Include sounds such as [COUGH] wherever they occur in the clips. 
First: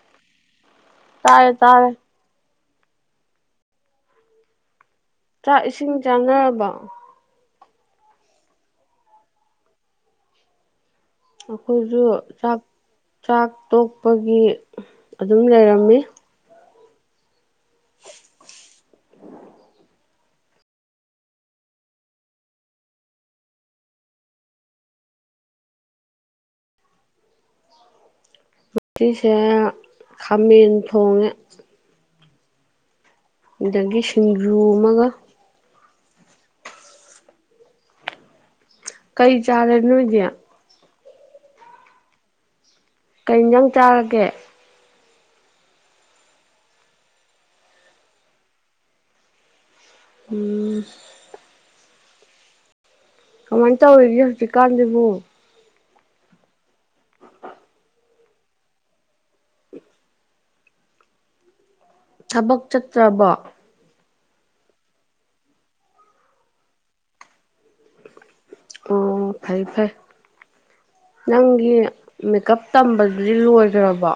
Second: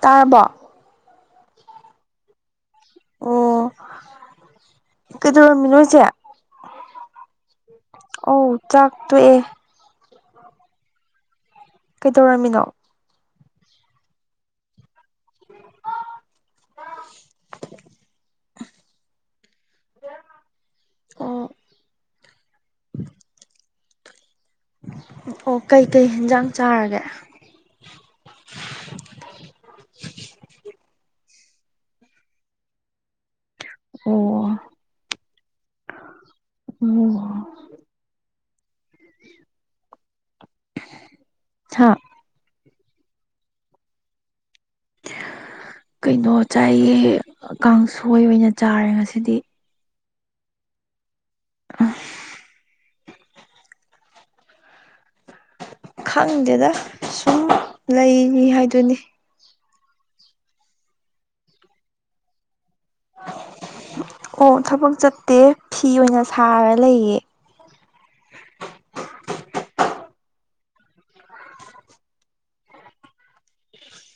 ꯇꯥꯔꯕꯣ ꯇꯥꯔꯦ ꯇꯥꯔꯦ ꯑꯣ ꯆꯥꯛ ꯀꯩꯗꯧꯔꯝꯃꯤꯅꯣ ꯏꯁꯤꯡ ꯏꯆꯦ ꯆꯥꯅꯔꯕ ꯑꯣꯎ ꯆꯥꯛ ꯇꯣꯛꯑꯦ ꯑꯈꯣꯏꯖꯨ ꯆꯥꯛ ꯀꯩꯗꯧꯔꯝꯃꯤꯅꯣ ꯆꯥꯛ ꯇꯣꯛꯄꯒꯤ ꯑꯗꯨꯝ ꯂꯩꯔꯝꯃꯤ ꯑꯣ ꯑꯣ ꯀꯩꯀꯩ ꯍꯦꯟꯖꯥꯡ ꯆꯥꯔꯒꯦ ꯉꯁꯤꯁꯦ ꯈꯥꯃꯦꯟ ꯊꯣꯡꯉꯦ ꯑꯗꯒꯤ ꯑꯣ ꯁꯤꯡꯖꯨ ꯑꯃꯒ [UNINTELLIGIBLE] ꯀꯩ ꯆꯥꯔꯦ ꯅꯣꯏꯗꯤ ꯍꯥ ꯀꯩ ꯍꯦꯟꯖꯥꯡ ꯆꯥꯔꯒꯦ ꯀꯩꯅꯣ ꯆꯥꯏꯌꯦ ꯀꯥꯡꯁꯣꯏ ꯑꯣꯏꯅ ꯆꯥꯔꯦ ꯉꯁꯤꯗꯤ ꯎꯝ [UNINTELLIGIBLE] ꯀꯃꯥꯏ ꯇꯧꯔꯤꯒꯦ ꯍꯧꯖꯤꯛꯀꯥꯟꯁꯤꯕꯨ ꯈꯪꯗꯦꯗ ꯁꯨꯝ ꯂꯩꯔꯤ ꯍꯥꯏꯗꯨꯅꯤ ꯊꯕꯛ ꯆꯠꯇ꯭ꯔꯕꯣ ꯑꯣ ꯊꯕꯛ ꯆꯠꯇꯦ ꯐꯤ ꯑꯣꯏꯅ ꯁꯥꯔ ꯂꯩꯌꯦ ꯑꯣ ꯐꯩ ꯐꯩ ꯅꯪꯒꯤ ꯃꯦꯀꯞ ꯇꯝꯕꯗꯨꯗꯤ ꯂꯣꯏꯒ꯭ꯔꯕꯣ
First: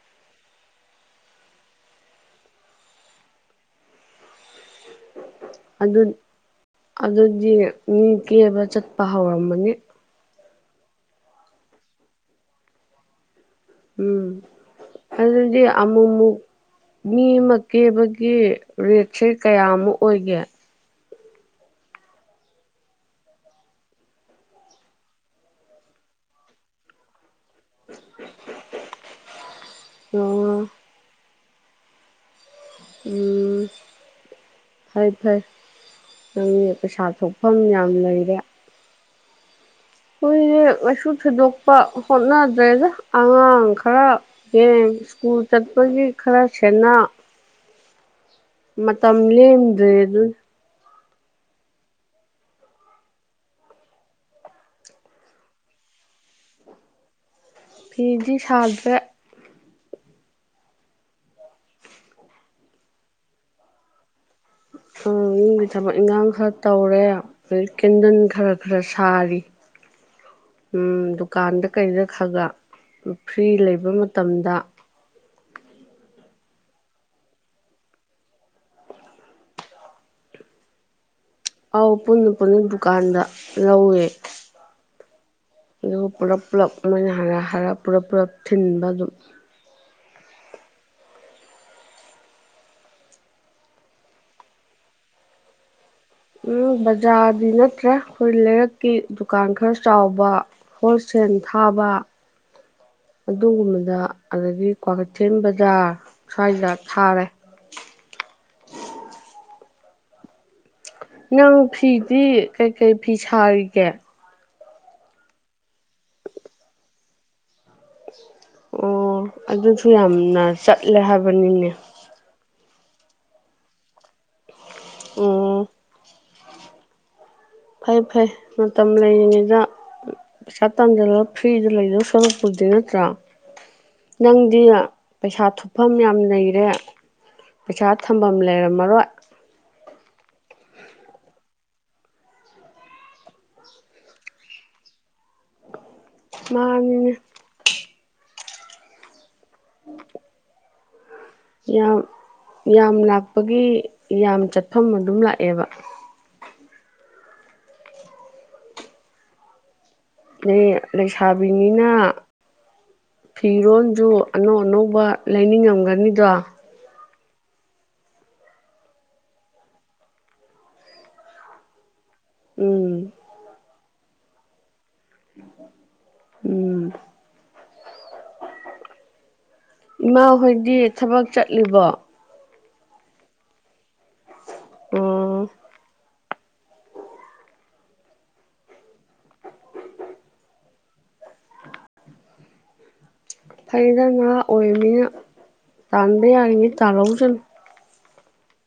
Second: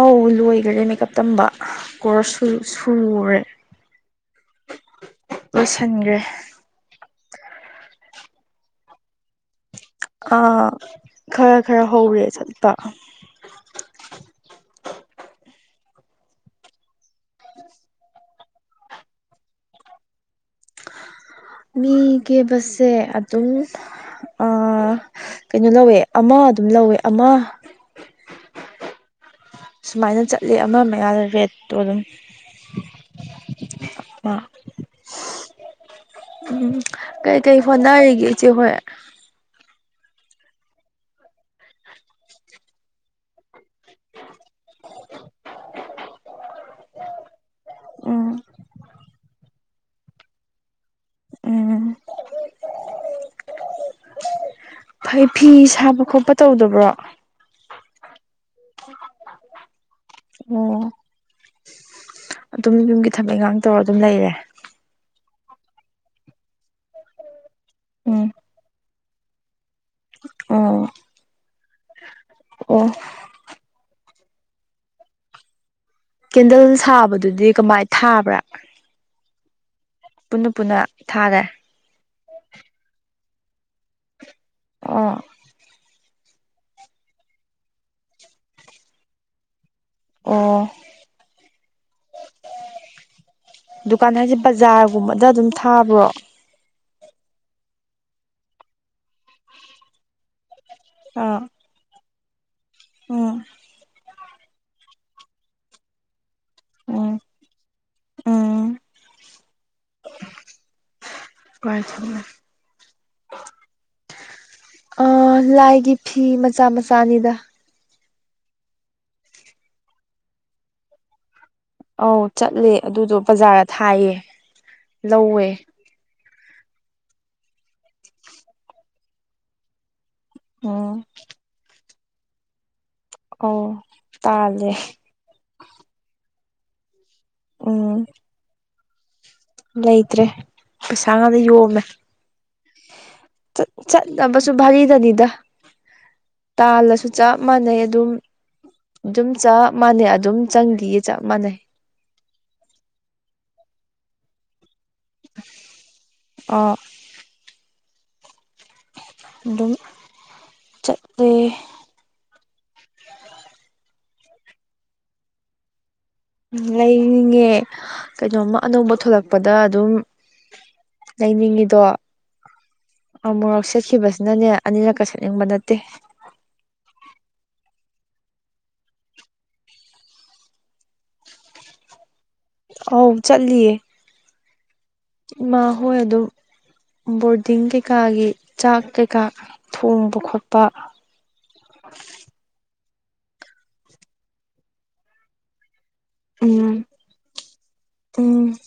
ꯑꯧ ꯂꯣꯏꯒꯔꯦ ꯃꯦꯀꯞ ꯇꯝꯕ ꯀꯣꯔꯁ ꯁꯨ ꯁꯨꯒ꯭ꯔꯦ ꯑꯗꯨ ꯂꯣꯏꯁꯤꯟꯒ꯭ꯔꯦ ꯑꯗꯨꯗꯤ ꯃꯤ ꯀꯦꯕ ꯆꯠꯄ ꯍꯧꯔꯝꯃꯅꯤ ꯑꯥ ꯈꯔ ꯈꯔ ꯍꯧꯔꯦ ꯆꯠꯄ ꯎꯝ ꯑꯗꯨꯗꯤ ꯑꯃꯨꯃꯨꯛ ꯃꯤ ꯑꯃꯥ ꯀꯦꯕꯒꯤ ꯔꯦꯠꯁꯦ ꯀꯌꯥꯃꯨꯛ ꯑꯣꯏꯒꯦ ꯃꯤ‌ ꯀꯦꯕꯁꯦ ꯑꯗꯨꯝ ꯑ ꯀꯩꯅꯣ ꯂꯧꯋꯦ ꯑꯃꯥ ꯑꯗꯨꯝ ꯂꯧꯋꯦ ꯑꯃꯥ ꯁꯨꯃꯥꯏꯅ ꯆꯠꯂꯦ ꯑꯣ ꯑꯃ ꯃꯌꯥꯗ ꯔꯦꯠꯇꯣ ꯑꯗꯨꯝ ꯎꯝ ꯃꯥ ꯐꯩ ꯐꯩ ꯎꯝ ꯅꯪꯗꯤ ꯄꯩꯁꯥ ꯊꯣꯛꯐꯝ ꯀꯩꯀꯩ ꯌꯥꯝ ꯍꯣꯠꯅꯔꯤꯒꯦ ꯂꯩꯔꯦ ꯏꯆꯦ ꯍꯣꯏ ꯑꯩꯈꯣꯏꯁꯦ ꯀꯩꯁꯨ ꯊꯣꯏꯗꯣꯛꯄ ꯍꯣꯠꯅꯗ꯭ꯔꯦꯗ ꯑꯉꯥꯡ ꯈꯔ ꯌꯦꯡ ꯁ꯭ꯀꯨꯜ ꯆꯠꯄꯒꯤ ꯈꯔ ꯁꯦꯟꯅ ꯎꯝ ꯃꯇꯝ ꯂꯦꯝꯗ꯭ꯔꯦ ꯗꯨꯅꯤ ꯎꯝ ꯐꯩ ꯐꯤ ꯁꯥꯕ ꯈꯣꯠꯄ ꯇꯧꯗꯕ꯭ꯔꯣ ꯐꯤꯗꯤ ꯁꯥꯗ꯭ꯔꯦ ꯑꯣ ꯑꯗꯨꯝ ꯌꯨꯝꯒꯤ ꯊꯕꯛ ꯏꯪꯈꯥꯡ ꯇꯧꯔꯒ ꯑꯗꯨꯝ ꯂꯩꯔꯦ ꯎꯝ ꯌꯨꯝꯒꯤ ꯊꯕꯛ ꯏꯟꯈꯥꯡ ꯈꯔ ꯇꯧꯔꯦ ꯑꯗꯩ ꯀꯦꯟꯗꯟ ꯎꯝ ꯈꯔ ꯈꯔ ꯁꯥꯔꯤ ꯑꯣ ꯎꯝ ꯗꯨꯀꯥꯟꯗ ꯀꯩꯗ ꯈꯒ ꯑꯣ ꯐ꯭ꯔꯤ ꯂꯩꯕ ꯃꯇꯝꯗ ꯀꯦꯟꯗꯜ ꯁꯥꯕꯗꯨꯗꯤ ꯀꯃꯥꯏ ꯊꯥꯕ꯭ꯔꯥ ꯄꯨꯟꯅ ꯄꯨꯟꯅ ꯊꯥꯔꯦ ꯑꯥꯎ ꯄꯨꯟꯅ ꯄꯨꯟꯅ ꯗꯨꯀꯥꯟꯗ ꯂꯧꯋꯦ ꯑꯣ ꯑꯗꯨꯒ ꯄꯨꯂꯞ ꯄꯨꯂꯞ ꯃꯣꯏꯅ ꯍꯥꯏꯔ ꯍꯥꯏꯔ ꯄꯨꯂꯞ ꯄꯨꯂꯞ ꯊꯤꯟꯕ ꯑꯗꯨꯝ ꯑꯣ ꯗꯨꯀꯥꯟ ꯍꯥꯏꯁꯦ ꯕꯖꯥꯔꯒꯨꯝꯕꯗ ꯑꯗꯨꯝ ꯊꯥꯕ꯭ꯔꯣ ꯎꯝ ꯕꯖꯥꯔꯗꯤ ꯅꯠꯇ꯭ꯔꯦ ꯑꯩꯈꯣꯏ ꯂꯩꯔꯛꯀꯤ ꯗꯨꯀꯥꯟ ꯈꯔ ꯆꯥꯎꯕ ꯍꯣꯜꯁꯦꯜ ꯑꯥ ꯊꯥꯕ ꯎꯝ ꯑꯗꯨꯒꯨꯝꯕꯗ ꯑꯗꯒꯤ ꯀ꯭ꯋꯥꯛꯀꯩꯊꯦꯜ ꯕꯖꯥꯔ ꯁ꯭ꯋꯥꯏꯗ ꯎꯝ ꯊꯥꯔꯦ ꯎꯝ ꯅꯪ ꯀꯥꯏ ꯆꯠꯂꯦ ꯐꯤꯗꯤ ꯀꯩꯀꯩ ꯐꯤ ꯁꯥꯔꯤꯒꯦ ꯑ ꯂꯥꯏꯒꯤ ꯐꯤ ꯃꯆꯥ ꯃꯆꯥꯅꯤꯗ ꯑꯣ ꯑꯗꯨꯁꯨ ꯌꯥꯝꯅ ꯆꯠꯂꯦ ꯍꯥꯏꯕꯅꯤꯅꯦ ꯑꯧ ꯆꯠꯂꯦ ꯑꯗꯨꯗꯣ ꯕꯖꯥꯔꯗ ꯊꯥꯏꯌꯦ ꯂꯧꯋꯦ ꯑꯣ ꯐꯩ ꯐꯩ ꯃꯇꯝ ꯂꯩꯔꯤꯉꯩꯗ ꯄꯩꯁꯥ ꯎꯝ ꯇꯥꯟꯖꯜꯂꯧ ꯐ꯭ꯔꯤꯗ ꯂꯩꯗꯧ ꯁꯔꯨꯛꯄꯨꯗꯤ ꯅꯠꯇ꯭ꯔꯥ ꯑꯧ ꯅꯪꯗꯤ ꯇꯥꯜꯂꯦ ꯄꯩꯁꯥ ꯊꯨꯞꯐꯝ ꯌꯥꯝ ꯂꯩꯔꯦ ꯎꯝ ꯄꯩꯁꯥ ꯊꯝꯐꯝ ꯂꯩꯔꯝꯃꯔꯣꯏ ꯂꯩꯇ꯭ꯔꯦ ꯄꯩꯁꯥ ꯉꯥꯗ ꯌꯣꯝꯃꯦ ꯆꯠꯅꯕꯁꯨ ꯚꯥꯔꯤꯗꯅꯤꯗ ꯇꯥꯜꯂꯁꯨ ꯃꯥꯅꯤꯅꯦ ꯆꯞ ꯃꯥꯟꯅꯩ ꯑꯗꯨꯝ ꯑꯗꯨꯝ ꯆꯞ ꯃꯥꯟꯅꯩ ꯑꯗꯨꯝ ꯆꯪꯒꯤ ꯆꯞ ꯃꯥꯟꯅꯩ ꯌꯥꯝ ꯌꯥꯝ ꯂꯥꯛꯄꯒꯤ ꯌꯥꯝ ꯆꯠꯐꯝ ꯑꯗꯨꯝ ꯂꯥꯛꯑꯦꯕ ꯑ ꯑꯗꯨꯝ ꯑꯗꯩ ꯆꯠꯂꯦ ꯂꯩꯁꯥꯕꯤꯅꯤꯅ ꯐꯤꯔꯣꯜꯁꯨ ꯑꯅꯧ ꯑꯅꯧꯕ ꯂꯩꯅꯤꯡꯉꯝꯒꯅꯤꯗ‌ꯣ ꯂꯩꯅꯤꯡꯉꯦ ꯀꯩꯅꯣꯝꯃ ꯑꯅꯧꯕ ꯊꯣꯂꯛꯄꯗ ꯑꯗꯨꯝ ꯂꯩꯅꯤꯡꯉꯤꯗꯣ ꯎꯝ ꯑꯃꯨꯔꯛ ꯁꯦꯠꯈꯤꯕꯁꯤꯅꯅꯦ ꯑꯅꯤꯔꯛꯀ ꯁꯦꯠꯅꯤꯡꯕ ꯅꯠꯇꯦ ꯎꯝ ꯏꯃꯥꯍꯣꯏꯗꯤ ꯊꯕꯛ ꯆꯠꯂꯤꯕꯣ ꯑꯧ ꯆꯠꯂꯤꯌꯦ ꯎꯝ ꯏꯃꯥ ꯍꯣꯏ ꯑꯗꯨꯝ ꯕꯣꯔꯗꯤꯡ ꯀꯩꯀꯥꯒꯤ ꯆꯥꯛ ꯀꯩꯀꯥ ꯊꯣꯡꯕ ꯈꯣꯠꯄ [INAUDIBLE] ꯐꯩꯗ ꯉꯥ ꯑꯣꯏꯕꯅꯤꯅ ꯇꯥꯟꯕ ꯎꯝ ꯌꯥꯔꯤꯉꯩ ꯇꯥꯜꯍꯧꯁꯅꯨ ꯎꯝ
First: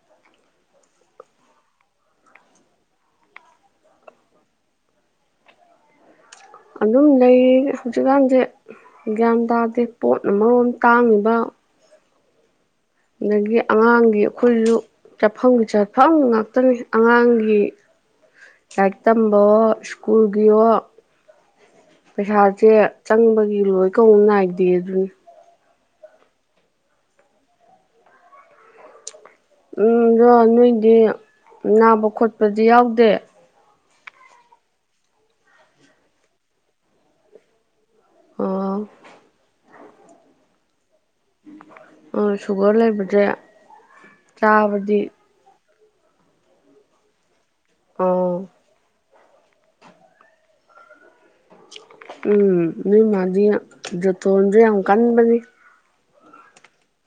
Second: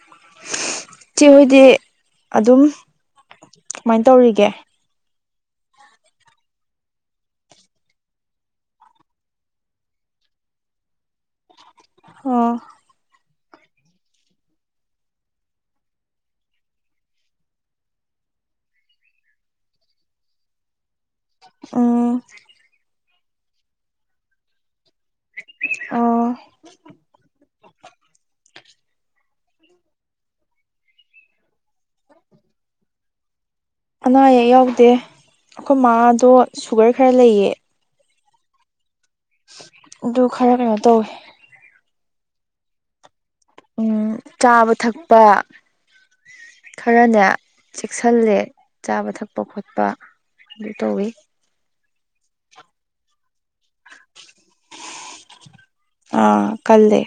[INAUDIBLE] ꯆꯦ ꯍꯣꯏꯗꯤ ꯑꯗꯨꯝ ꯀꯃꯥꯏꯅ ꯇꯧꯔꯤꯒꯦ ꯑꯗꯨꯝ ꯂꯩ ꯍꯧꯖꯤꯛꯀꯥꯟꯁꯦ ꯒ꯭ꯌꯥꯟ ꯇꯥꯗꯦ ꯄꯣꯠ ꯑꯃꯔꯣꯝ ꯇꯥꯡꯉꯤꯕ ꯎꯝ [UNINTELLIGIBLE] ꯑꯗꯒꯤ ꯑꯉꯥꯡꯒꯤ ꯑꯩꯈꯣꯏꯁꯨ ꯆꯠꯐꯝꯒꯤ ꯆꯠꯐꯝ ꯉꯥꯛꯇꯅꯤ ꯑꯉꯥꯡꯒꯤ ꯂꯥꯏꯔꯤꯛ ꯇꯝꯕꯋ‌ꯣ ꯁ꯭ꯀꯨꯜꯒꯤꯌ‌ꯣ ꯎꯝ ꯄꯩꯁꯥꯁꯦ ꯆꯪꯕꯒꯤ ꯂꯣꯏ ꯀꯧ ꯅꯥꯏꯗꯦ ꯑꯗꯨꯅꯤ ꯑꯣ ꯎꯝ ꯑꯗꯣ ꯅꯣꯏꯗꯤ ꯅꯥꯕ ꯈꯣꯠꯄꯗꯤ ꯌꯥꯎꯗꯦ ꯑꯅꯥ ꯑꯌꯦꯛ ꯌꯥꯎꯗꯦ ꯑꯩꯈꯣꯏ ꯃꯥꯥꯗꯣ ꯁꯨꯒꯔ ꯈꯔ ꯂꯩꯌꯦ ꯑ‌ꯣ ꯑꯗꯨ ꯈꯔ ꯀꯩꯅꯣ ꯇꯧꯋꯦ ꯑ ꯁꯨꯒꯔ ꯂꯩꯕꯁ‌ꯦ ꯎꯝ ꯆꯥꯕ ꯊꯛꯄ ꯈꯔꯅꯦ ꯆꯦꯛꯁꯤꯜꯂꯦ ꯑꯣ ꯆꯥꯕ ꯊꯛꯄ ꯈꯣꯠꯄ ꯑꯗꯨ ꯇꯧꯋꯤ ꯎꯝ ꯅꯣꯏ ꯃꯥꯗꯤ ꯖꯣꯇꯣꯟꯁꯨ ꯌꯥꯝ ꯀꯟꯕꯅꯤ ꯑꯥ ꯀꯜꯂꯦ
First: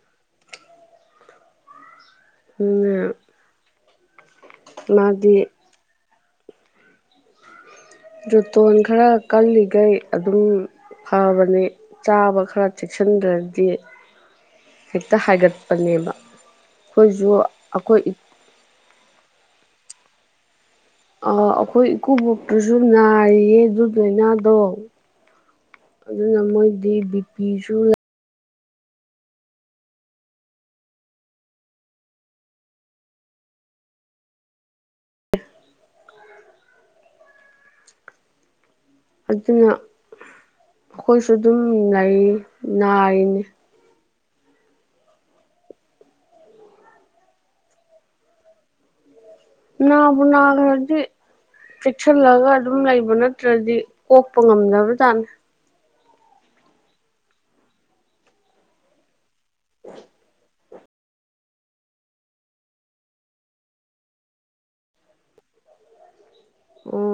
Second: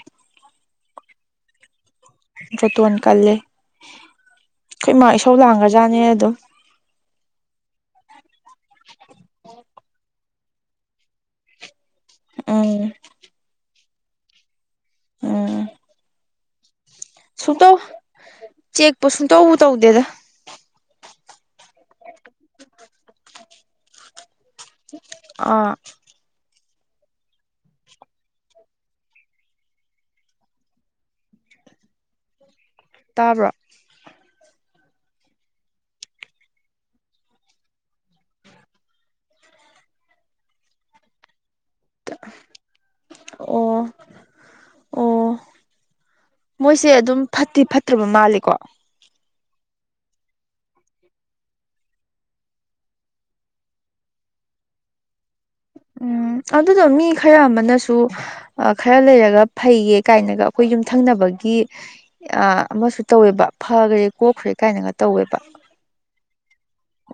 ꯖꯣꯇꯣꯟ ꯑꯗꯨꯅ ꯀꯜꯂꯦ ꯑꯩꯈꯣꯏ ꯏꯃꯥ ꯏꯁꯧ ꯃꯥꯗꯤ ꯂꯥꯡꯒ꯭ꯔꯖꯥꯠꯅꯦ ꯑꯗꯨꯝ ꯖꯨꯇꯣꯟ ꯈꯔ ꯀꯜꯂꯤꯒꯩ ꯑꯗꯨꯝ ꯐꯕꯅꯤ ꯆꯥꯕ ꯈꯔ ꯎꯝ ꯆꯦꯛꯁꯤꯟꯗ꯭ꯔꯗꯤ ꯍꯦꯛꯇ ꯎꯝ ꯍꯥꯏꯒꯠꯄꯅꯦꯕ ꯑꯩꯈꯣꯏꯁꯨ ꯁꯨꯡꯇꯧ ꯑꯩꯈꯣꯏ ꯏꯞ ꯆꯦꯛꯄꯨ ꯁꯨꯡꯇꯧ ꯇꯧꯗꯦꯗ ꯑ ꯑꯩꯈꯣꯏ ꯏꯀꯨꯕꯣꯛꯇꯨꯁꯨ ꯅꯥꯔꯤꯌꯦ ꯑꯗꯨ ꯂꯥꯏꯅꯥꯗꯣ ꯑꯥ ꯑꯗꯨꯅ ꯃꯣꯏꯗꯤ ꯕꯤ ꯄꯤꯁꯨ ꯇꯥꯕ꯭ꯔꯣ ꯑꯗꯨꯅ ꯑꯩꯈꯣꯏꯁꯨ ꯑꯗꯨꯝ ꯂꯩ ꯅꯥꯔꯤꯅꯤ ꯑꯣ ꯑꯣ ꯃꯣꯏꯁꯦ ꯑꯗꯨꯝ ꯐꯠꯇꯤ ꯐꯠꯇ꯭ꯔꯕ ꯃꯥꯜꯂꯦꯀꯣ ꯅꯥꯕꯨ ꯅꯥꯒ꯭ꯔꯗꯤ ꯆꯦꯛꯁꯤꯜꯂꯒ ꯑꯗꯨꯝ ꯂꯩꯕ ꯅꯠꯇ꯭ꯔꯗꯤ ꯀꯣꯛꯄ ꯉꯝꯗꯕ ꯖꯥꯠꯅꯤ ꯎꯝ ꯑꯗꯨꯗꯣ ꯃꯤ ꯈꯔ ꯑꯃꯅꯁꯨ ꯈꯔ ꯂꯩꯔꯒ ꯐꯩꯌꯦ ꯀꯥꯏꯅꯒ ꯑꯩꯈꯣꯏ ꯌꯨꯝꯊꯪꯅꯕꯒꯤ ꯑ ꯑꯃꯁꯨ ꯇꯧꯋꯦꯕ ꯐꯒꯔꯦ ꯀꯣꯛꯈ꯭ꯔꯦ ꯀꯥꯏꯅꯒ ꯇꯧꯋꯦꯕ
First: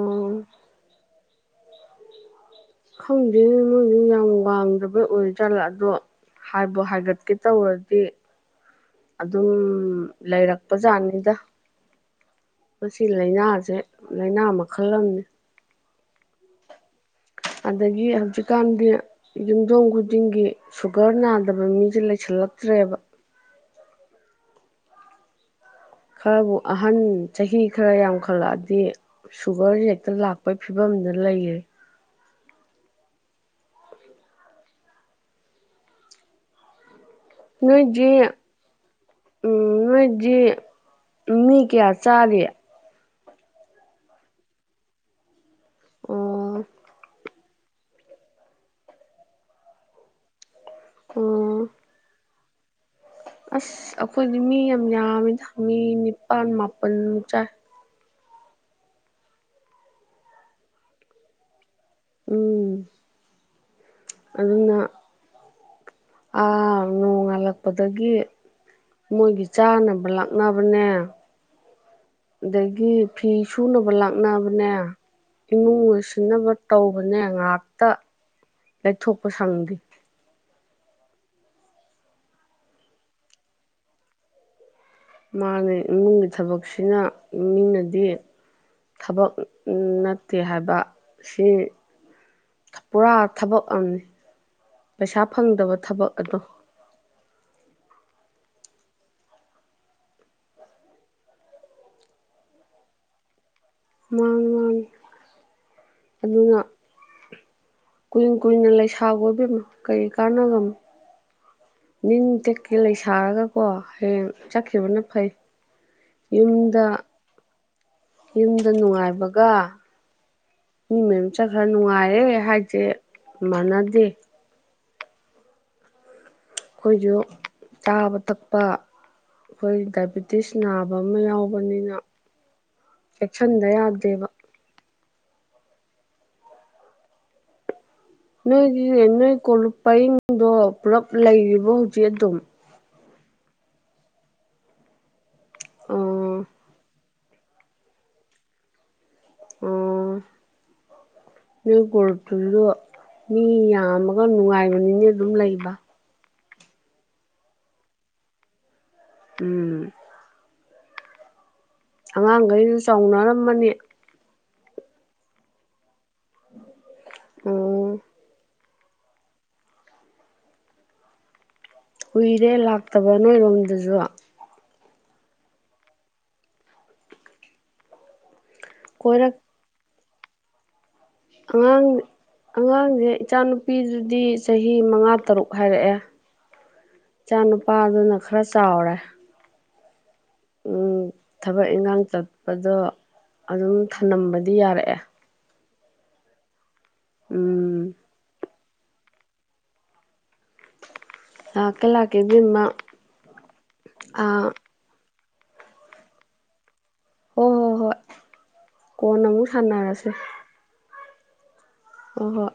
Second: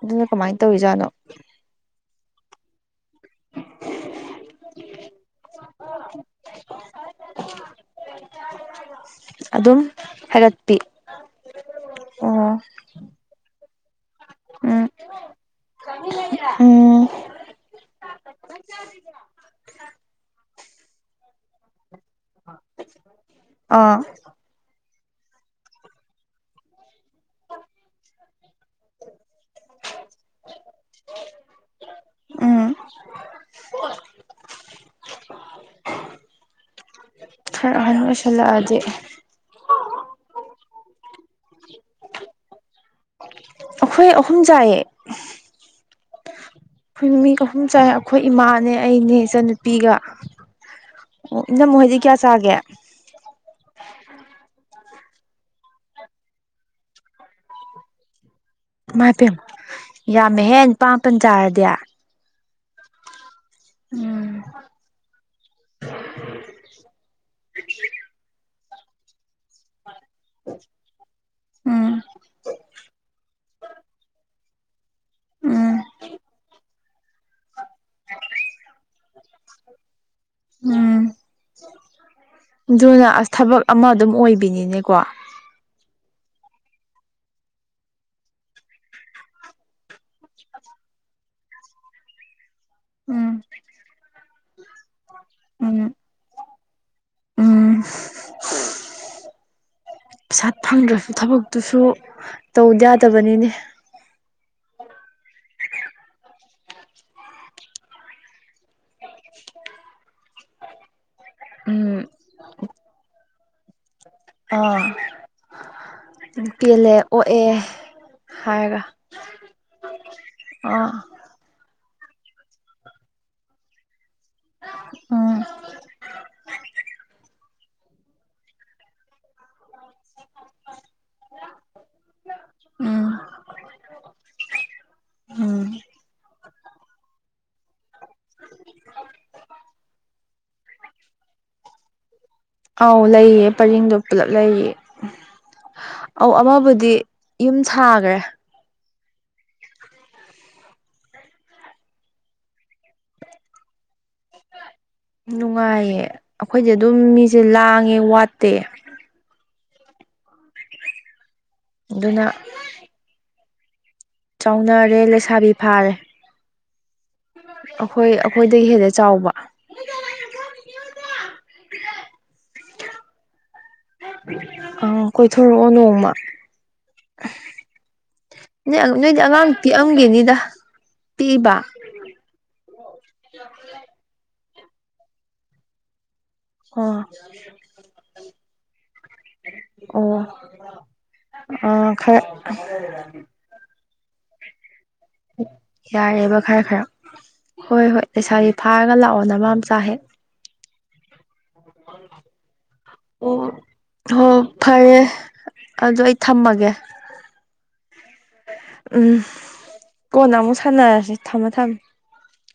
ꯑꯗꯨꯅ ꯀꯃꯥꯏꯅ ꯇꯧꯔꯤꯖꯥꯠꯅꯣ ꯈꯪꯗꯦꯅꯦ ꯃꯣꯏꯗꯨꯅ ꯌꯥꯝ ꯋꯥꯡꯗꯕꯩ ꯑꯣꯏꯖꯥꯠꯂ ꯑꯗꯣ ꯍꯥꯏꯕꯨ ꯍꯥꯏꯒꯠꯀꯦ ꯇꯧꯔꯗꯤ ꯑꯗꯨꯝ ꯍꯥꯏꯒꯠꯄꯤ ꯂꯩꯔꯛꯄꯖꯥꯠꯅꯤꯗ ꯑꯣ ꯃꯁꯤ ꯂꯥꯏꯅꯥꯁꯦ ꯂꯥꯏꯅꯥ ꯎꯝ ꯃꯈꯜ ꯑꯃꯅꯤ ꯎꯝ ꯑꯗꯒꯤ ꯍꯧꯖꯤꯛꯀꯥꯟꯗꯤ ꯌꯨꯝꯊꯣꯡ ꯈꯨꯗꯤꯡꯒꯤ ꯁꯨꯒꯔ ꯅꯥꯗꯕ ꯃꯤꯁꯦ ꯂꯩ ꯁꯤꯜꯂꯛꯇ꯭ꯔꯦꯕ ꯑꯥ ꯈꯔꯕꯨ ꯑꯍꯟ ꯆꯍꯤ ꯈꯔ ꯌꯥꯝꯈꯠꯂꯛꯑꯗꯤ ꯁꯨꯒꯔꯁꯦ ꯍꯦꯛꯇ ꯂꯥꯛꯄꯒꯤ ꯐꯤꯕꯝꯗ ꯂꯩꯔꯦ ꯎꯝ ꯈꯔ ꯑꯍꯟ ꯅꯣꯏꯗꯤ ꯑꯣꯏꯁꯜꯂꯛꯑꯗꯤ ꯎꯝ ꯅꯣꯏꯗꯤ ꯃꯤ ꯀꯌꯥ ꯆꯥꯔꯤ [INAUDIBLE] ꯑꯩꯈꯣꯏ ꯑꯍꯨꯝ ꯆꯥꯏꯌꯦ ꯑꯣ ꯑꯩꯈꯣꯏ ꯃꯤ ꯑꯍꯨꯝ ꯆꯥꯏ ꯑꯩꯈꯣꯏ ꯏꯃꯥꯅꯦ ꯑꯩꯅꯦ ꯏꯆꯟꯅꯨꯄꯤꯒ ꯑꯣ ꯏꯅꯝꯃ ꯍꯣꯏꯗꯤ ꯀꯌꯥ ꯆꯥꯒꯦ ꯑꯁ ꯑꯩꯈꯣꯏꯗꯤ ꯃꯤ ꯌꯥꯝ ꯌꯥꯝꯃꯤꯗ ꯃꯤ ꯅꯤꯄꯥꯜ ꯃꯥꯄꯜꯃꯨꯛ ꯆꯥꯏ ꯏꯃꯥꯏꯄꯦꯝ ꯌꯥꯝꯃꯦ ꯍꯦ ꯅꯤꯄꯥꯟ ꯃꯥꯄꯟ ꯆꯥꯔꯗꯤ ꯎꯝ ꯎꯝ ꯑꯗꯨꯅ ꯑꯥ ꯅꯣꯡꯉꯥꯜꯂꯛꯄꯗꯒꯤ ꯃꯣꯏꯒꯤ ꯆꯥꯅꯕ ꯂꯥꯛꯅꯕꯅꯦ ꯎꯝ ꯑꯗꯒꯤ ꯐꯤ ꯁꯨꯅꯕ ꯂꯥꯛꯅꯕꯅꯦ ꯏꯃꯨꯡ ꯎꯝ ꯂꯣꯏꯁꯤꯟꯅꯕ ꯇꯧꯕꯅꯦ ꯉꯥꯛꯇ ꯂꯩꯊꯣꯛꯄ ꯁꯪꯗꯦ ꯎꯝ ꯑꯗꯨꯅ ꯑꯁ ꯊꯕꯛ ꯑꯃ ꯑꯗꯨꯝ ꯑꯣꯏꯕꯤꯅꯤꯅꯦꯀꯣ ꯃꯥꯅꯦ ꯏꯃꯨꯡꯒꯤ ꯊꯕꯛꯁꯤꯅ ꯃꯤꯅꯗꯤ ꯊꯕꯛ ꯅꯠꯇꯦ ꯍꯥꯏꯕ ꯁꯤ ꯄꯨꯔꯥ ꯎꯝ ꯊꯕꯛ ꯑꯃꯅꯤ ꯄꯩꯁꯥ ꯐꯪꯗꯕ ꯎꯝ ꯊꯕꯛ ꯑꯗꯣ ꯎꯝ ꯄꯩꯁꯥ ꯐꯪꯗ꯭ꯔꯁꯨ ꯊꯕꯛꯇꯨꯁꯨ ꯇꯧꯗ ꯌꯥꯗꯕꯅꯤꯅꯦ ꯃꯥꯅꯤ ꯃꯥꯅꯤ ꯑꯗꯨꯒ ꯀꯨꯏ ꯀꯨꯏꯅ ꯂꯩꯁꯥꯒꯣ ꯏꯕꯦꯃꯥ ꯀꯔꯤ ꯀꯥꯟꯅꯒꯝꯣ ꯎꯝ ꯅꯤꯡ ꯇꯦꯛꯀꯩ ꯂꯩꯁꯥꯔꯒꯀꯣ ꯍꯌꯦꯡ ꯑꯥ ꯆꯠꯈꯤꯕꯅ ꯐꯩ ꯌꯨꯝꯗ ꯑꯦ ꯌꯨꯝꯗ ꯅꯨꯡꯉꯥꯏꯕꯒ ꯃꯤ ꯑꯥ ꯃꯌꯨꯝ ꯆꯠ ꯈꯔ ꯅꯨꯡꯉꯥꯏꯔꯦ ꯍꯥꯏꯁꯦ ꯃꯥꯟꯅꯗꯦ ꯎꯝ ꯑꯩꯈꯣꯏꯁꯨ ꯆꯥꯕ ꯊꯛꯄ ꯑꯩꯈꯣꯏ ꯗꯥꯏꯕꯤꯇꯤꯁ ꯅꯥ ꯑꯕ ꯑꯃ ꯌꯥꯎꯕꯅꯤꯅ ꯎꯝ ꯆꯦꯛꯁꯟꯗ ꯌꯥꯗꯦꯕ ꯎꯝ ꯅꯣꯏꯒꯤ ꯅꯣꯏ ꯀꯣꯂꯨꯞ ꯄꯔꯤꯡꯗꯣ ꯄꯨꯂꯞ ꯂꯩꯔꯤꯕꯣ ꯍꯧꯖꯤꯛ ꯑꯗꯨꯝ ꯑꯧ ꯂꯩꯌꯦ ꯄꯔꯦꯡꯗꯣ ꯄꯨꯂꯞ ꯂꯩꯌꯦ ꯑꯧ ꯑꯣ ꯑꯃꯕꯨꯗꯤ ꯌꯨꯝ ꯁꯥꯒ꯭ꯔꯦ ꯑꯣ ꯅꯣꯏ ꯀꯣꯂꯨꯞꯇꯨꯁꯨ ꯃꯤ ꯌꯥꯝꯃꯒ ꯅꯨꯡꯉꯥꯏꯕꯅꯤꯅꯦ ꯑꯗꯨꯝ ꯂꯩꯕ ꯅꯨꯡꯉꯥꯏꯌꯦ ꯑꯩꯈꯣꯏꯗꯤ ꯑꯗꯨꯝ ꯃꯤꯁꯦ ꯂꯥꯡꯉꯦ ꯋꯥꯠꯇꯦ ꯎꯝ ꯑꯗꯨꯅ ꯑꯉꯥꯡꯈꯩꯗꯨ ꯆꯥꯎꯅꯔꯝꯃꯅꯤ ꯆꯥꯎꯅꯔꯦ ꯂꯩꯁꯥꯕꯤ ꯐꯥꯔꯦ ꯎꯝ ꯑꯩꯈꯣꯏ ꯑꯩꯈꯣꯏꯗꯒꯤ ꯍꯦꯟꯅ ꯆꯥꯎꯕ ꯀꯨꯏꯔꯦ ꯂꯥꯛꯇꯕ ꯅꯣꯏꯔꯣꯝꯗꯁꯨ ꯑ ꯀꯣꯏꯊꯣꯔꯛꯑꯣ ꯅꯣꯡꯃ ꯅꯣꯏ ꯅꯣꯏꯗꯤ ꯀꯣꯏꯔꯛ ꯑꯉꯥꯡ ꯄꯤꯛꯑꯝꯒꯤꯅꯤꯗ ꯄꯤꯛꯏꯕ ꯑꯉꯥꯡ ꯑꯉꯥꯡꯁꯦ ꯏꯆꯥꯅꯨꯄꯤꯗꯨꯗꯤ ꯆꯍꯤ ꯃꯉꯥ ꯇꯔꯨꯛ ꯍꯥꯏꯔꯛꯑꯦ ꯑꯣ ꯏꯆꯥ ꯅꯨꯨꯄꯥꯗꯨꯅ ꯈꯔ ꯆꯥꯎꯔꯦ ꯎꯝ ꯊꯕꯛ ꯑꯣ ꯑ ꯏꯟꯈꯥꯡ ꯈꯔ ꯆꯠꯄꯗꯣ ꯑꯗꯨꯝ ꯊꯅꯝꯕꯗꯤ ꯌꯥꯔꯛꯑꯦ ꯌꯥꯔꯦꯕ ꯈꯔ ꯈꯔ ꯍꯣꯏ ꯎꯝ ꯍꯣꯏ ꯂꯩꯁꯥꯒꯤ ꯐꯥꯔꯒ ꯂꯥꯛꯑꯣ ꯅꯃꯥꯝꯆꯥ ꯍꯦꯛ ꯂꯥꯛꯀꯦ ꯂꯥꯛꯀꯦ ꯏꯕꯦꯝꯃ ꯑꯣ ꯍꯣ ꯑꯥ ꯐꯔꯦ ꯑꯗꯨ ꯑꯩ ꯊꯝꯃꯒꯦ ꯍꯣꯏ ꯍꯣꯏ ꯍꯣꯏ ꯎꯝ ꯀꯣꯟꯅ ꯑꯃꯨꯛ ꯁꯥꯟꯅꯔꯁꯦ ꯀꯣꯟꯅ ꯑꯃꯨꯛ ꯁꯥꯟꯅꯔꯁꯤ ꯊꯝꯃꫭ ꯊꯝꯃꫭ ꯍꯣꯏ ꯍꯣꯏ